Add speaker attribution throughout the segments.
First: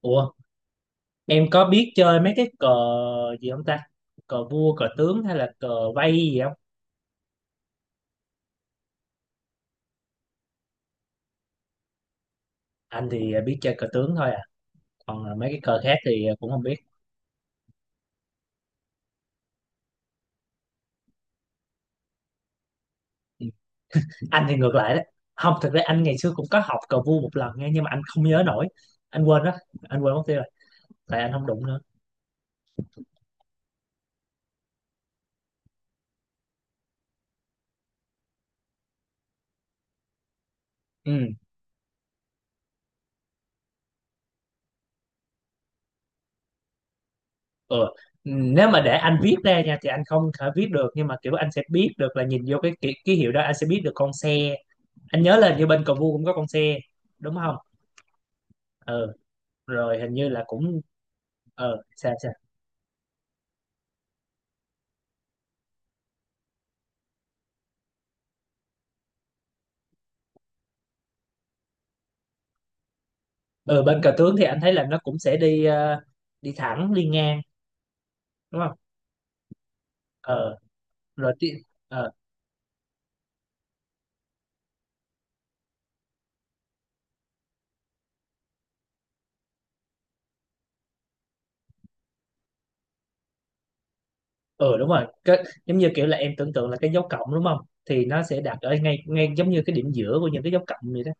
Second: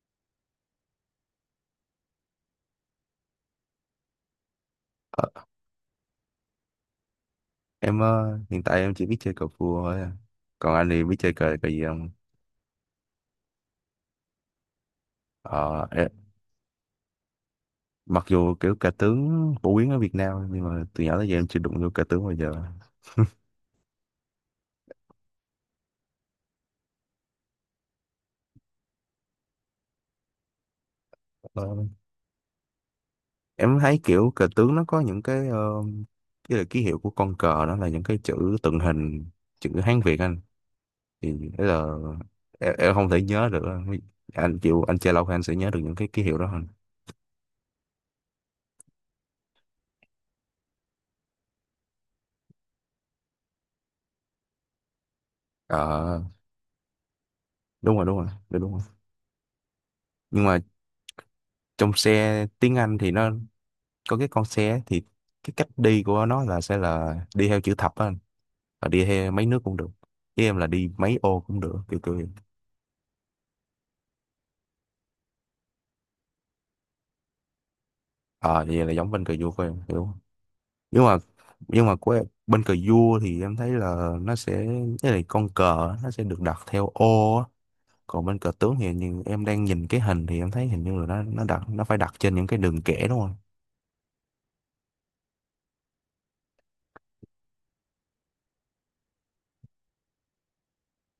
Speaker 1: Ủa, em có biết chơi mấy cái cờ gì không ta? Cờ vua, cờ tướng
Speaker 2: Ờ,
Speaker 1: hay là cờ vây gì không?
Speaker 2: em hiện tại em chỉ biết chơi cờ vua thôi à. Còn anh thì biết chơi cờ cờ gì không?
Speaker 1: Anh thì biết chơi cờ tướng thôi à. Còn là mấy cái cờ
Speaker 2: Ờ,
Speaker 1: khác
Speaker 2: em,
Speaker 1: thì cũng không biết.
Speaker 2: Mặc dù kiểu cờ tướng phổ biến ở Việt Nam nhưng mà từ nhỏ tới giờ em chưa đụng vô cờ tướng bao giờ.
Speaker 1: Anh thì ngược lại đấy. Không, thực ra anh ngày xưa cũng có học cờ vua một lần nha, nhưng mà anh không nhớ nổi. Anh quên đó, anh quên mất tiêu rồi. Tại anh không đụng
Speaker 2: Ờ,
Speaker 1: nữa.
Speaker 2: em thấy kiểu cờ tướng nó có những cái là ký hiệu của con cờ đó là những cái chữ tượng hình chữ Hán Việt anh,
Speaker 1: Ừ,
Speaker 2: thì thế là em không thể nhớ được. Anh chịu anh chơi lâu thì anh sẽ nhớ được những cái ký hiệu đó hơn.
Speaker 1: ừ. Nếu mà để anh viết ra nha thì anh không thể viết được, nhưng mà kiểu anh sẽ biết được là nhìn vô cái ký hiệu đó anh sẽ biết được con xe. Anh nhớ là như bên cờ vua
Speaker 2: Ờ,
Speaker 1: cũng có con xe đúng không.
Speaker 2: đúng rồi, đúng rồi, đúng rồi.
Speaker 1: Ừ, rồi hình như là
Speaker 2: Nhưng mà
Speaker 1: cũng
Speaker 2: trong
Speaker 1: sao sao.
Speaker 2: xe tiếng Anh thì nó có cái con xe, thì cái cách đi của nó là sẽ là đi theo chữ thập á anh, và đi theo mấy nước cũng được, với em là đi mấy ô cũng được kiểu kiểu vậy.
Speaker 1: Ờ, bên cờ tướng thì anh thấy là nó cũng sẽ đi, đi thẳng, đi ngang, đúng
Speaker 2: Ờ
Speaker 1: không.
Speaker 2: vậy là giống bên cờ vua của em hiểu không?
Speaker 1: ờ
Speaker 2: nhưng mà
Speaker 1: rồi ti-
Speaker 2: nhưng mà
Speaker 1: ờ
Speaker 2: của em, bên cờ vua thì em thấy là nó sẽ cái này con cờ á, nó sẽ được đặt theo ô á. Còn bên cờ tướng thì như em đang nhìn cái hình thì em thấy hình như là nó đặt, nó phải đặt trên những cái đường kẻ đúng không.
Speaker 1: ờ Đúng rồi. Cái, giống như kiểu là em tưởng tượng là cái dấu cộng đúng không, thì nó sẽ đặt ở ngay ngay giống như cái điểm giữa của những cái dấu cộng vậy đó.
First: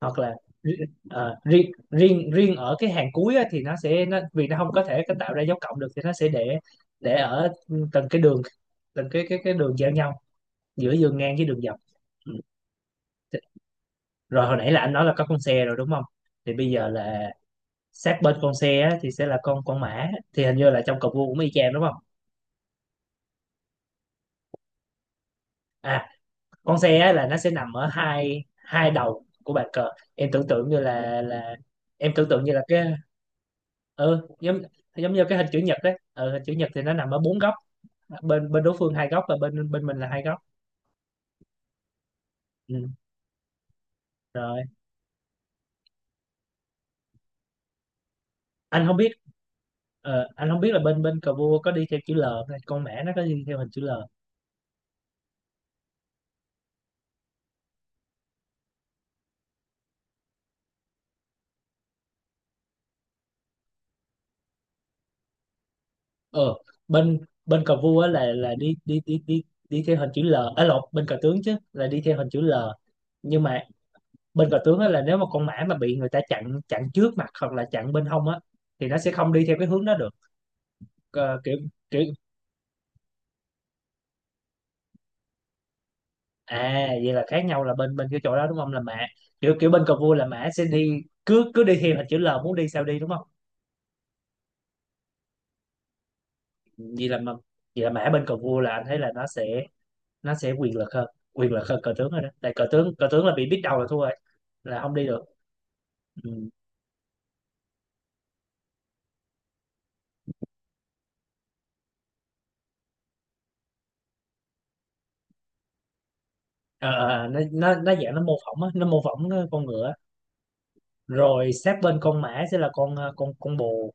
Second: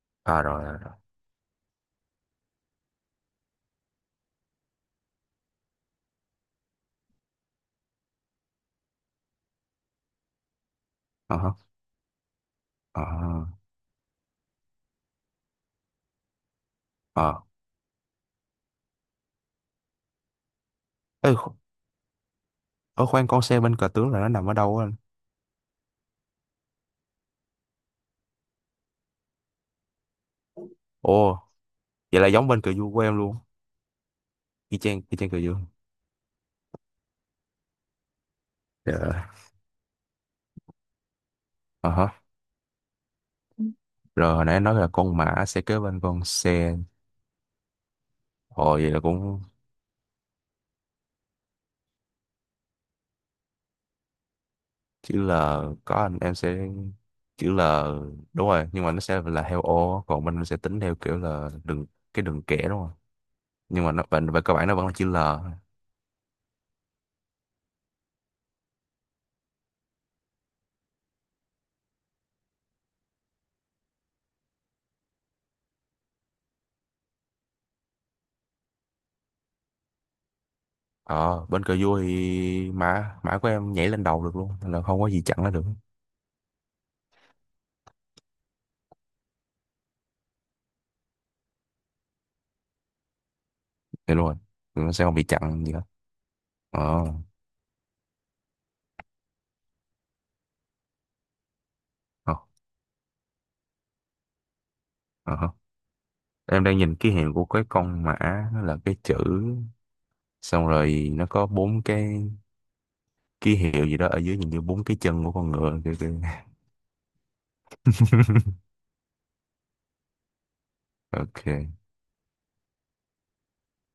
Speaker 1: Hoặc là,
Speaker 2: À rồi rồi
Speaker 1: ri-
Speaker 2: rồi.
Speaker 1: ờ, riêng riêng riêng ở cái hàng cuối á, thì nó, sẽ nó vì nó không có thể cái tạo ra dấu cộng được, thì nó sẽ để ở từng cái đường, từng cái đường giao nhau giữa đường ngang
Speaker 2: Ờ
Speaker 1: với
Speaker 2: hả.
Speaker 1: đường dọc. Ừ.
Speaker 2: Ờ.
Speaker 1: Rồi hồi nãy là anh nói là có con xe rồi đúng không, thì bây giờ là
Speaker 2: Ờ.
Speaker 1: sát bên con xe á, thì sẽ là con mã, thì hình như là trong cờ vua
Speaker 2: Ê,
Speaker 1: cũng y chang đúng không.
Speaker 2: ở khoan, con xe bên cờ tướng là nó nằm ở đâu á anh?
Speaker 1: À, con xe á, là nó sẽ nằm ở hai hai đầu của bàn cờ. Em tưởng tượng như là
Speaker 2: Ồ
Speaker 1: là em
Speaker 2: vậy là
Speaker 1: tưởng tượng
Speaker 2: giống
Speaker 1: như
Speaker 2: bên
Speaker 1: là
Speaker 2: cờ
Speaker 1: cái,
Speaker 2: vua của em luôn,
Speaker 1: ừ, giống
Speaker 2: y chang,
Speaker 1: giống
Speaker 2: y
Speaker 1: như
Speaker 2: chang
Speaker 1: cái
Speaker 2: cờ
Speaker 1: hình
Speaker 2: vua.
Speaker 1: chữ nhật đấy. Ừ, hình chữ nhật thì nó nằm ở bốn góc, bên bên đối phương hai góc
Speaker 2: Dạ.
Speaker 1: và bên bên mình là hai góc.
Speaker 2: Ờ hả.
Speaker 1: Ừ,
Speaker 2: Rồi hồi nãy
Speaker 1: rồi
Speaker 2: nói là con mã sẽ kế bên con xe, hồi
Speaker 1: anh
Speaker 2: vậy
Speaker 1: không
Speaker 2: là
Speaker 1: biết
Speaker 2: cũng
Speaker 1: anh không biết là bên bên cờ vua có đi theo chữ L không ta? Con mã nó có đi theo hình chữ L.
Speaker 2: chữ L. Có anh, em sẽ chữ L, đúng rồi, nhưng mà nó sẽ là theo ô còn mình sẽ tính theo kiểu là cái đường kẻ đúng không, nhưng mà nó về cơ bản nó vẫn là chữ L.
Speaker 1: ờ bên bên cờ vua á là đi, đi đi đi đi theo hình chữ L, à lộn, bên cờ tướng chứ, là đi theo hình chữ L. Nhưng mà bên cờ tướng á là nếu mà con mã mà bị người ta chặn chặn trước mặt hoặc là chặn bên hông á, thì nó sẽ không đi theo cái hướng đó được. Ờ,
Speaker 2: Ờ
Speaker 1: kiểu
Speaker 2: bên cờ vua
Speaker 1: kiểu
Speaker 2: thì mã mã của em nhảy lên đầu được luôn nên là không có gì chặn nó được.
Speaker 1: à vậy là khác nhau là bên bên cái chỗ đó đúng không, là mã. Kiểu kiểu bên cờ vua là mã sẽ đi, cứ cứ đi theo hình chữ L muốn đi sao đi đúng không.
Speaker 2: Thì luôn rồi. Thì nó sẽ không bị chặn gì hết. Ờ.
Speaker 1: Vậy là mà vậy là mã bên cờ vua là anh thấy là nó sẽ quyền lực hơn, quyền lực hơn cờ tướng rồi đó,
Speaker 2: Ờ.
Speaker 1: tại cờ tướng là bị biết đầu là thua rồi, là không đi được.
Speaker 2: Ờ hả.
Speaker 1: Ừ.
Speaker 2: Em đang nhìn ký hiệu của cái con mã, nó là cái chữ, xong rồi nó có bốn cái ký hiệu gì đó ở dưới nhìn như bốn cái chân của con ngựa kiểu kiểu.
Speaker 1: Ờ, ờ, ờ, nó dạng nó mô phỏng á, nó mô phỏng ờ, con ngựa.
Speaker 2: Ok.
Speaker 1: Rồi sát bên con mã sẽ là con bồ.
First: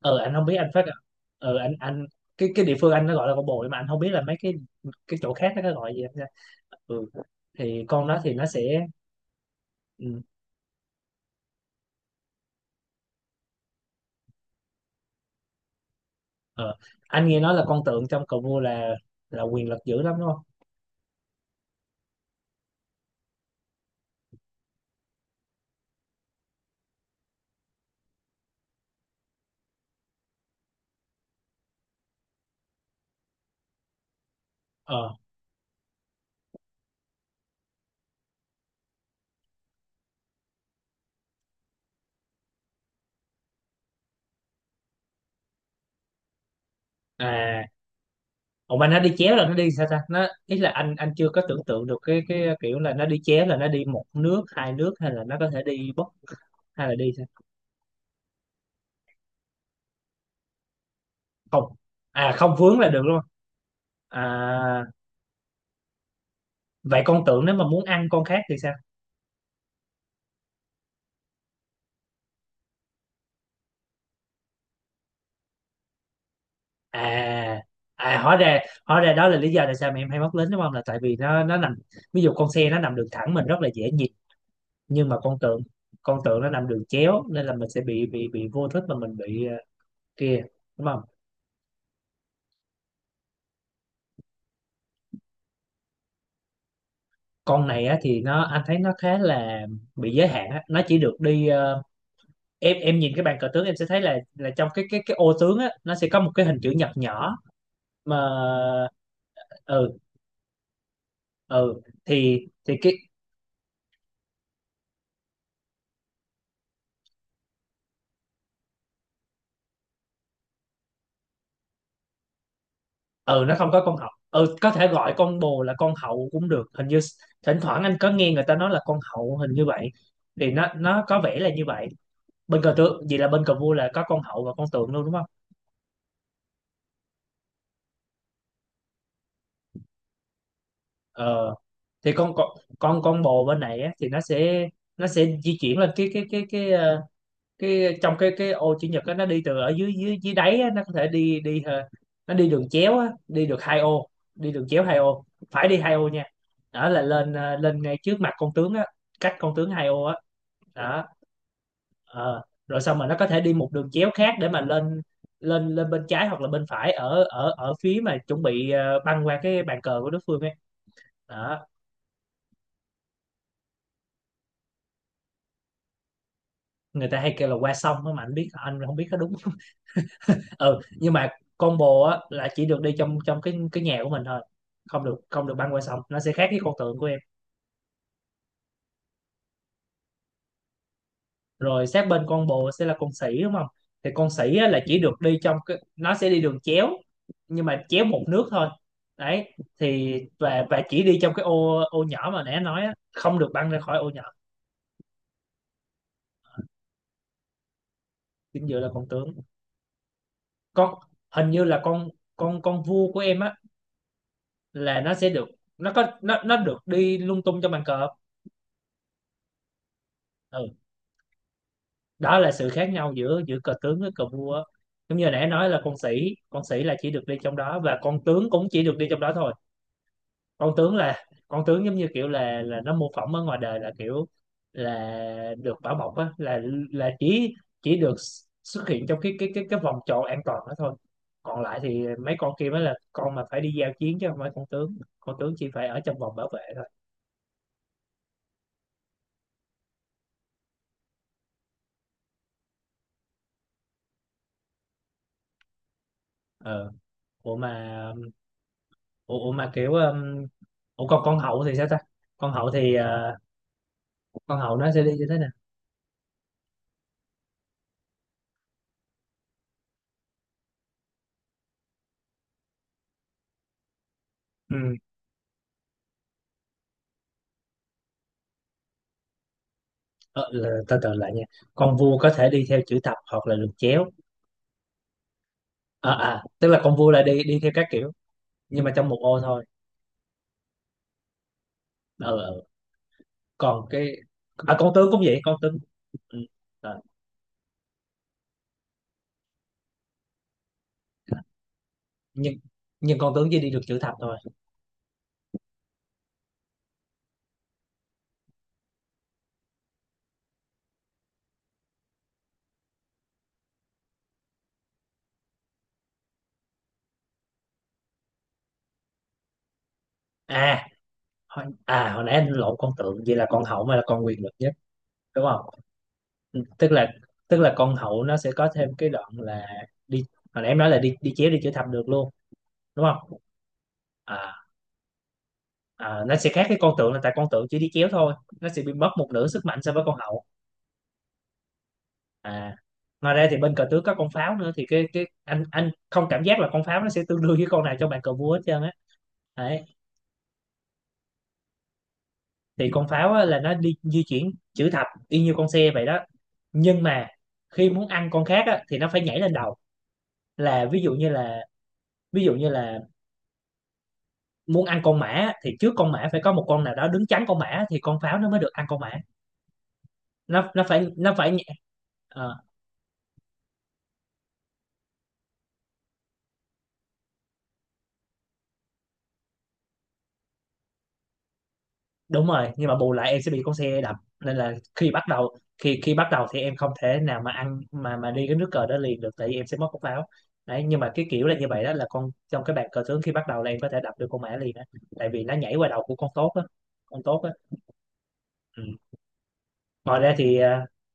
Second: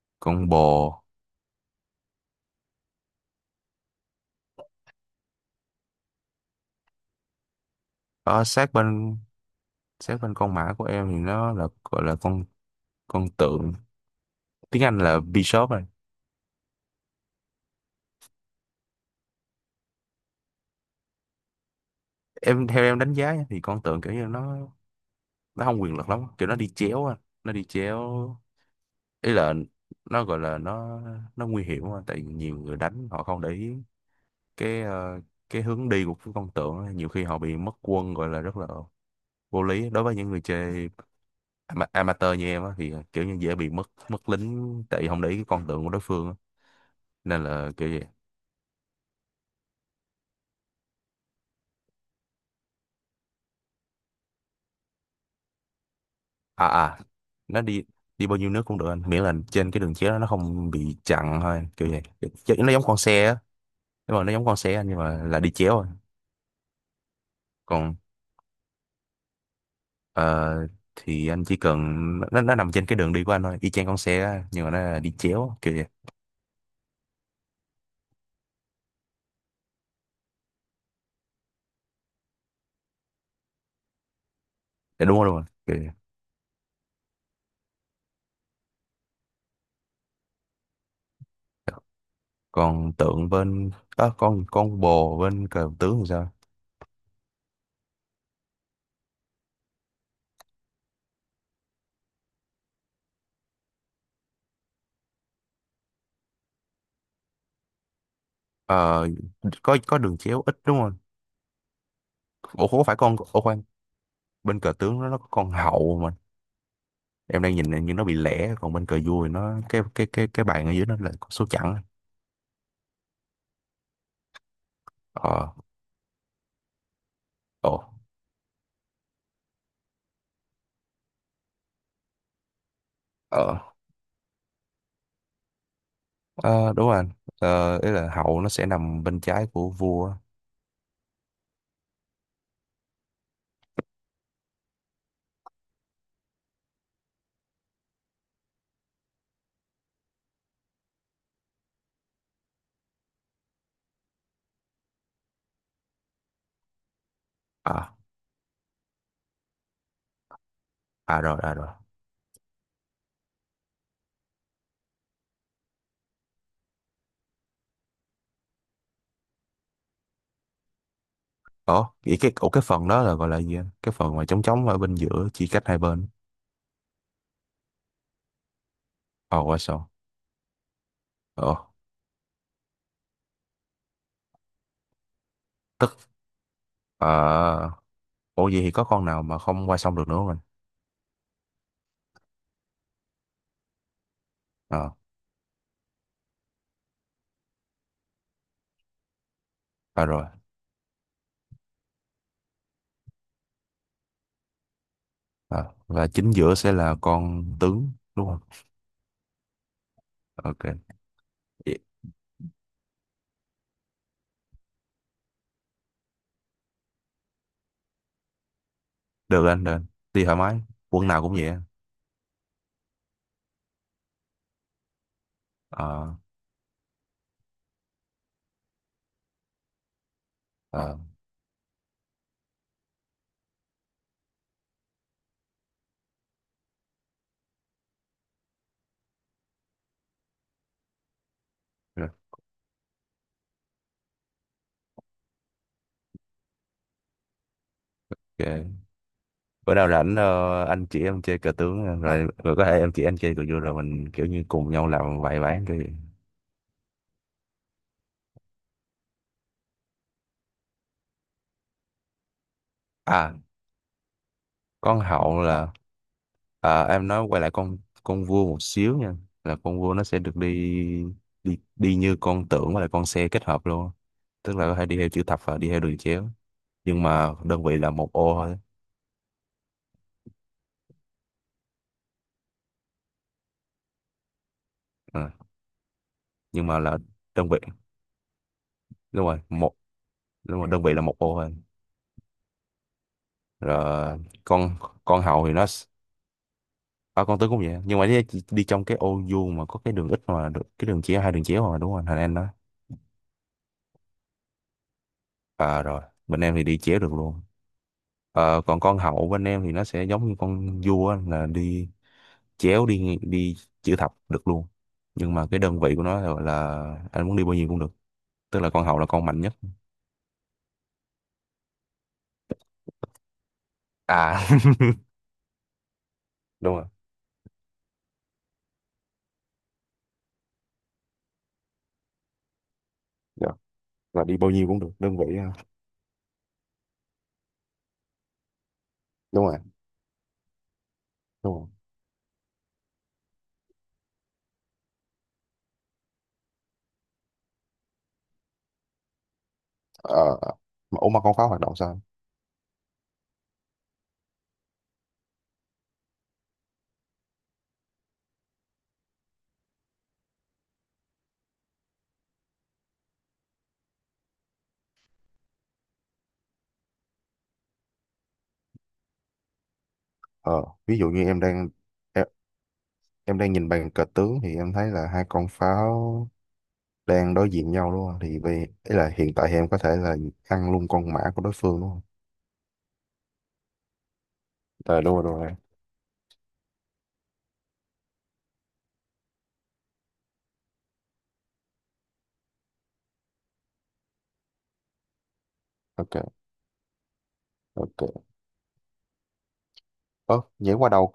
Speaker 1: Ờ anh không
Speaker 2: Con
Speaker 1: biết, anh phát,
Speaker 2: bò.
Speaker 1: anh, cái địa phương anh nó gọi là con bồ, nhưng mà anh không biết là mấy cái chỗ khác nó gọi gì anh nha. Ừ. Thì con đó thì
Speaker 2: Ở
Speaker 1: nó
Speaker 2: sát
Speaker 1: sẽ,
Speaker 2: bên, sát
Speaker 1: ừ,
Speaker 2: bên con mã của em thì nó là gọi là con tượng, tiếng Anh là bishop rồi.
Speaker 1: ờ, anh nghe nói là con tượng trong cờ vua là quyền lực dữ lắm đúng không.
Speaker 2: Em theo em đánh giá nha, thì con tượng kiểu như nó không quyền lực lắm, kiểu nó đi chéo á, nó đi chéo, ý là nó gọi là nó nguy hiểm quá tại vì nhiều người đánh họ không để ý cái
Speaker 1: ờ
Speaker 2: ờ, cái hướng đi của cái con tượng á, nhiều khi họ bị mất quân gọi là rất là vô lý đối với những người chơi amateur như em á thì à, kiểu như dễ bị mất mất lính tại vì không để ý cái con tượng của đối phương á. Nên
Speaker 1: À,
Speaker 2: là kiểu gì.
Speaker 1: ủa mà nó đi chéo là nó đi sao ta, nó ý là anh chưa có tưởng tượng được cái kiểu là nó đi chéo là nó đi một nước, hai nước, hay là nó có thể đi bất,
Speaker 2: À
Speaker 1: hay là
Speaker 2: à,
Speaker 1: đi sao.
Speaker 2: nó đi, đi bao nhiêu nước cũng được anh, miễn là trên cái đường chéo đó nó không bị chặn
Speaker 1: Không,
Speaker 2: thôi kiểu vậy.
Speaker 1: à không,
Speaker 2: Chứ nó
Speaker 1: vướng
Speaker 2: giống
Speaker 1: là
Speaker 2: con
Speaker 1: được luôn.
Speaker 2: xe á, nhưng mà
Speaker 1: À
Speaker 2: nó giống con xe anh nhưng mà là đi chéo thôi.
Speaker 1: vậy con tưởng nếu mà muốn
Speaker 2: Còn
Speaker 1: ăn con khác thì sao.
Speaker 2: ờ, thì anh chỉ cần nó nằm trên cái đường đi của anh thôi, y chang con xe á nhưng mà nó là đi chéo kiểu vậy.
Speaker 1: À à, hóa ra đó là lý do tại sao mà em hay mắc lính đúng không, là tại vì nó nằm, ví dụ con xe nó nằm đường thẳng mình rất là dễ nhìn,
Speaker 2: Dạ,
Speaker 1: nhưng mà
Speaker 2: đúng
Speaker 1: con
Speaker 2: rồi
Speaker 1: tượng
Speaker 2: kiểu vậy.
Speaker 1: con tượng nó nằm đường chéo, nên là mình sẽ bị vô thức mà mình bị, kia, đúng không.
Speaker 2: Còn tượng bên á, con bồ bên cờ tướng thì sao?
Speaker 1: Con này á thì nó anh thấy nó khá là bị giới hạn á, nó chỉ được đi, em nhìn cái bàn cờ tướng em sẽ thấy là trong cái ô tướng á nó sẽ có một cái hình chữ nhật nhỏ mà.
Speaker 2: Ờ,
Speaker 1: Ừ,
Speaker 2: có đường chéo ít đúng không?
Speaker 1: ừ, thì
Speaker 2: Ủa
Speaker 1: thì
Speaker 2: có
Speaker 1: cái,
Speaker 2: phải con, ủa khoan, bên cờ tướng nó có con hậu mà. Em đang nhìn như nó bị lẻ, còn bên cờ vua thì nó cái bàn ở dưới nó là có số chẵn.
Speaker 1: ừ, nó không có con hậu. Ừ, có thể gọi con
Speaker 2: Ờ.
Speaker 1: bồ là con hậu cũng được hình như. Thỉnh
Speaker 2: Ồ.
Speaker 1: thoảng anh có nghe người ta nói là con hậu, hình như vậy, thì nó có vẻ là như vậy. Bên cờ tướng, vậy là bên cờ
Speaker 2: ờ
Speaker 1: vua là có con hậu và con tượng luôn đúng không.
Speaker 2: ờ, Đúng rồi anh. Ờ ý là hậu nó sẽ nằm bên trái của vua.
Speaker 1: Ờ, thì con bồ bên này á, thì nó sẽ di chuyển lên cái, trong cái ô chữ nhật á, nó đi từ ở dưới dưới dưới đáy á, nó có thể đi đi ờ, nó đi đường chéo á, đi được hai ô. Đi đường chéo hai ô, phải đi hai ô nha, đó là lên, lên
Speaker 2: À.
Speaker 1: ngay trước mặt con tướng á, cách con tướng hai ô á, đó.
Speaker 2: À rồi à rồi.
Speaker 1: Ờ. Rồi xong mà nó có thể đi một đường chéo khác để mà lên, lên bên trái hoặc là bên phải ở ở ở phía mà chuẩn bị, băng qua cái bàn cờ của đối phương ấy, đó.
Speaker 2: Ồ vậy cái, ủa cái phần đó là gọi là gì anh? Cái phần mà trống trống ở bên giữa chia cách hai bên.
Speaker 1: Người ta hay kêu là qua sông á mà anh biết, anh không biết có đúng.
Speaker 2: Ờ qua sông.
Speaker 1: Ừ, nhưng mà
Speaker 2: Ờ
Speaker 1: combo á là chỉ được đi trong trong cái nhà của mình thôi, không được, không được băng qua
Speaker 2: tức
Speaker 1: sông, nó sẽ khác với con tượng của em.
Speaker 2: ờ Ủa vậy thì có con nào mà không qua sông được nữa không anh?
Speaker 1: Rồi sát bên con bồ sẽ là con sỉ đúng không, thì con sỉ á, là
Speaker 2: Ờ.
Speaker 1: chỉ được đi trong cái, nó sẽ đi đường chéo, nhưng mà chéo một nước thôi, đấy.
Speaker 2: À
Speaker 1: Thì
Speaker 2: rồi.
Speaker 1: và chỉ đi trong cái ô ô nhỏ mà nãy anh nói á, không được băng ra khỏi ô nhỏ.
Speaker 2: À, và chính giữa sẽ là con tướng đúng không?
Speaker 1: Chính giữa là con tướng.
Speaker 2: Ok.
Speaker 1: con hình như
Speaker 2: Vậy-
Speaker 1: là con con con vua của em á, là nó sẽ được, nó có, nó được đi lung tung trong bàn cờ.
Speaker 2: Được anh, được anh. Đi thoải
Speaker 1: Ừ,
Speaker 2: mái. Quân nào cũng vậy anh.
Speaker 1: đó là sự khác nhau giữa giữa cờ tướng với cờ vua á. Giống như nãy nói là con
Speaker 2: Ờ,
Speaker 1: sĩ con sĩ là chỉ được đi trong đó, và con tướng cũng chỉ được đi trong đó thôi. Con tướng
Speaker 2: ờ,
Speaker 1: là con tướng giống như kiểu là nó mô phỏng ở ngoài đời, là kiểu là được bảo bọc á, là là chỉ chỉ được xuất hiện trong cái vòng tròn an toàn đó thôi. Còn lại thì
Speaker 2: rồi,
Speaker 1: mấy con kia mới là con mà phải đi giao chiến, chứ không phải con tướng. Con tướng chỉ phải ở trong vòng bảo vệ thôi.
Speaker 2: ok. Bữa nào rảnh anh chỉ em chơi cờ tướng rồi rồi có thể em chỉ anh chơi cờ vua rồi mình kiểu như cùng nhau làm vài ván cái gì.
Speaker 1: ờ Ủa mà, ủa, ủa mà kiểu ủa còn con hậu thì sao ta. Con hậu thì
Speaker 2: À,
Speaker 1: ờ, Con hầu nó
Speaker 2: con
Speaker 1: sẽ đi như thế
Speaker 2: hậu
Speaker 1: nào.
Speaker 2: là à, em nói quay lại con vua một xíu nha. Là con vua nó sẽ được đi đi đi như con tượng và là con xe kết hợp luôn. Tức là có thể
Speaker 1: Ừ.
Speaker 2: đi theo chữ thập và đi theo đường chéo. Nhưng mà đơn vị là một ô thôi.
Speaker 1: ờ, là, từ từ lại nha, con vua có thể đi theo chữ thập hoặc là được chéo.
Speaker 2: À,
Speaker 1: À, à,
Speaker 2: nhưng
Speaker 1: tức
Speaker 2: mà
Speaker 1: là con
Speaker 2: là
Speaker 1: vua là đi
Speaker 2: đơn
Speaker 1: đi
Speaker 2: vị,
Speaker 1: theo các kiểu, nhưng mà trong một
Speaker 2: đúng
Speaker 1: ô
Speaker 2: rồi
Speaker 1: thôi.
Speaker 2: đúng rồi, đơn vị là một ô thôi.
Speaker 1: Ờ, ờ. Còn cái,
Speaker 2: Rồi con
Speaker 1: con tướng cũng
Speaker 2: con
Speaker 1: vậy,
Speaker 2: hậu thì
Speaker 1: con tướng. Ừ. Ờ,
Speaker 2: à, con tướng cũng vậy nhưng mà đi trong cái ô vuông mà có cái đường ít mà được cái đường chéo, hai đường chéo mà đúng rồi thành em đó.
Speaker 1: nhưng nhưng con tướng chỉ đi được chữ thập thôi.
Speaker 2: À rồi, bên em thì đi chéo được luôn. Ờ, còn con hậu bên em thì nó sẽ giống như con vua á, là chéo đi chữ thập được luôn, nhưng mà cái đơn vị của nó là, gọi là, anh muốn đi bao nhiêu cũng được, tức là con hậu là con mạnh nhất.
Speaker 1: À hồi, à hồi nãy anh lộn con tượng, vậy là con hậu mới là con
Speaker 2: À
Speaker 1: quyền lực nhất đúng không. Ừ,
Speaker 2: đúng rồi.
Speaker 1: tức là con hậu nó sẽ có thêm cái đoạn là đi, hồi nãy em nói là đi đi chéo, đi chữ thập được luôn, đúng không.
Speaker 2: Dạ. Là đi bao
Speaker 1: À.
Speaker 2: nhiêu cũng được đơn vị ha.
Speaker 1: Ờ, nó sẽ khác với con tượng là tại con tượng chỉ đi chéo thôi, nó sẽ bị mất một
Speaker 2: Đúng
Speaker 1: nửa
Speaker 2: rồi
Speaker 1: sức mạnh so với con hậu.
Speaker 2: đúng rồi.
Speaker 1: À, ngoài ra thì bên cờ tướng có con pháo nữa, thì cái anh không cảm giác là con pháo nó sẽ tương đương với con nào trong bàn cờ vua hết trơn á, đấy.
Speaker 2: Ờ, mà ủa mà con pháo hoạt động sao?
Speaker 1: Thì con pháo á, là nó đi di chuyển chữ thập y như con xe vậy đó, nhưng mà khi muốn ăn con khác á, thì nó phải nhảy lên đầu. Là ví dụ như là, ví dụ như là muốn ăn con mã á, thì trước con mã phải có một con nào đó đứng chắn con mã, thì con pháo nó mới được ăn con mã.
Speaker 2: Ờ,
Speaker 1: nó nó
Speaker 2: ví
Speaker 1: phải
Speaker 2: dụ như
Speaker 1: nó
Speaker 2: em
Speaker 1: phải
Speaker 2: đang, em, em đang nhìn bàn cờ tướng thì em thấy là hai con pháo đang đối diện nhau luôn, thì về ý là hiện tại thì em có thể là ăn luôn con mã của đối phương đúng không?
Speaker 1: Đúng rồi, nhưng mà bù lại em sẽ bị con xe đập, nên là
Speaker 2: Ờ
Speaker 1: khi
Speaker 2: đúng
Speaker 1: bắt
Speaker 2: rồi đúng rồi.
Speaker 1: đầu, khi khi bắt đầu thì em không thể nào mà ăn, mà đi cái nước cờ đó liền được, tại vì em sẽ mất cốc pháo, đấy. Nhưng mà cái kiểu là như vậy đó, là con trong cái bàn cờ tướng khi bắt đầu là em có thể đập được con mã liền á, tại vì nó nhảy qua đầu của
Speaker 2: Ok.
Speaker 1: con tốt á.
Speaker 2: Ok.
Speaker 1: Ừ. Ngoài ra
Speaker 2: Ơ
Speaker 1: thì
Speaker 2: nhảy qua đầu,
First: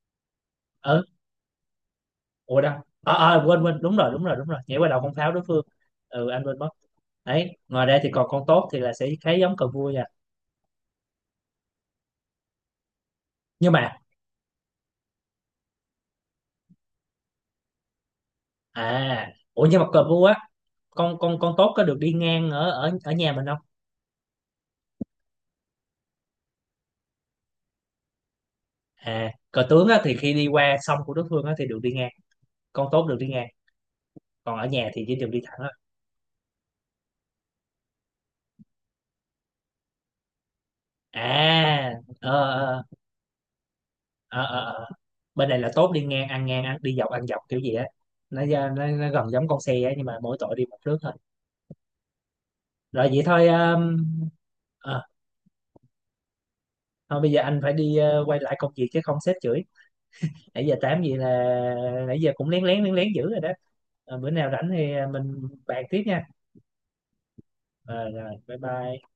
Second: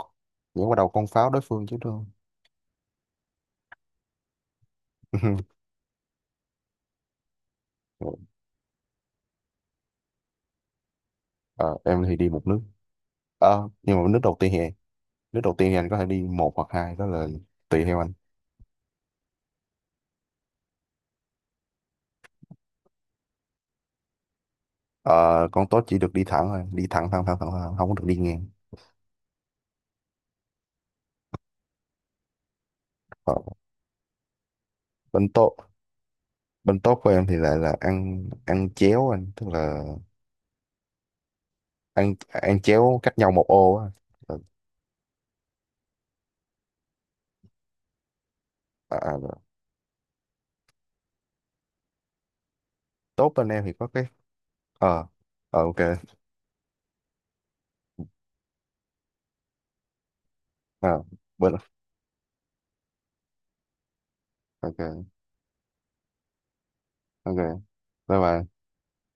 Speaker 2: nhảy qua đầu
Speaker 1: ừ,
Speaker 2: con pháo đối phương chứ đúng không?
Speaker 1: ủa đâu, quên quên đúng rồi, đúng rồi, đúng rồi, nhảy qua đầu con pháo đối phương. Ừ, anh quên mất, đấy. Ngoài ra thì còn con tốt thì là sẽ khá giống cờ vua nha.
Speaker 2: Ờ, em thì đi một nước. Ờ,
Speaker 1: Nhưng mà,
Speaker 2: nhưng mà nước đầu tiên thì nước đầu tiên thì anh có thể đi một hoặc hai, đó là tùy theo anh.
Speaker 1: cờ vua á, con tốt có được đi ngang ở ở ở nhà mình không.
Speaker 2: Ờ, con tốt chỉ được đi thẳng thôi, đi thẳng thẳng thẳng thẳng, thẳng không có được đi ngang.
Speaker 1: À, cờ tướng á, thì khi đi qua sông của đối phương á, thì được đi ngang, con tốt được đi
Speaker 2: Ờ,
Speaker 1: ngang, còn ở nhà thì chỉ
Speaker 2: bên
Speaker 1: được đi
Speaker 2: tốt
Speaker 1: thẳng thôi.
Speaker 2: bên tốt của em thì lại là ăn, ăn chéo anh, tức là
Speaker 1: À,
Speaker 2: ăn
Speaker 1: ờ,
Speaker 2: ăn
Speaker 1: ờ,
Speaker 2: chéo cách nhau một ô á. Ờ,
Speaker 1: ờ, ờ, ờ. Ờ. Bên này là tốt đi ngang ăn ngang, ăn đi dọc ăn dọc kiểu gì á, nó, ra-
Speaker 2: à,
Speaker 1: nó
Speaker 2: à,
Speaker 1: gần giống con xe á, nhưng mà mỗi tội đi một nước thôi. Rồi vậy
Speaker 2: tốt
Speaker 1: thôi.
Speaker 2: bên em thì có cái
Speaker 1: Ờ,
Speaker 2: ờ, ờ ok.
Speaker 1: Thôi bây giờ anh phải đi, quay lại công việc chứ không sếp chửi. Nãy giờ tám
Speaker 2: Ờ,
Speaker 1: gì là,
Speaker 2: bên
Speaker 1: nãy giờ cũng lén lén lén lén dữ rồi đó. Ờ, bữa nào rảnh thì,
Speaker 2: ok
Speaker 1: mình bàn tiếp nha.
Speaker 2: ok
Speaker 1: Ờ,
Speaker 2: bye
Speaker 1: rồi
Speaker 2: bye.
Speaker 1: bye bye.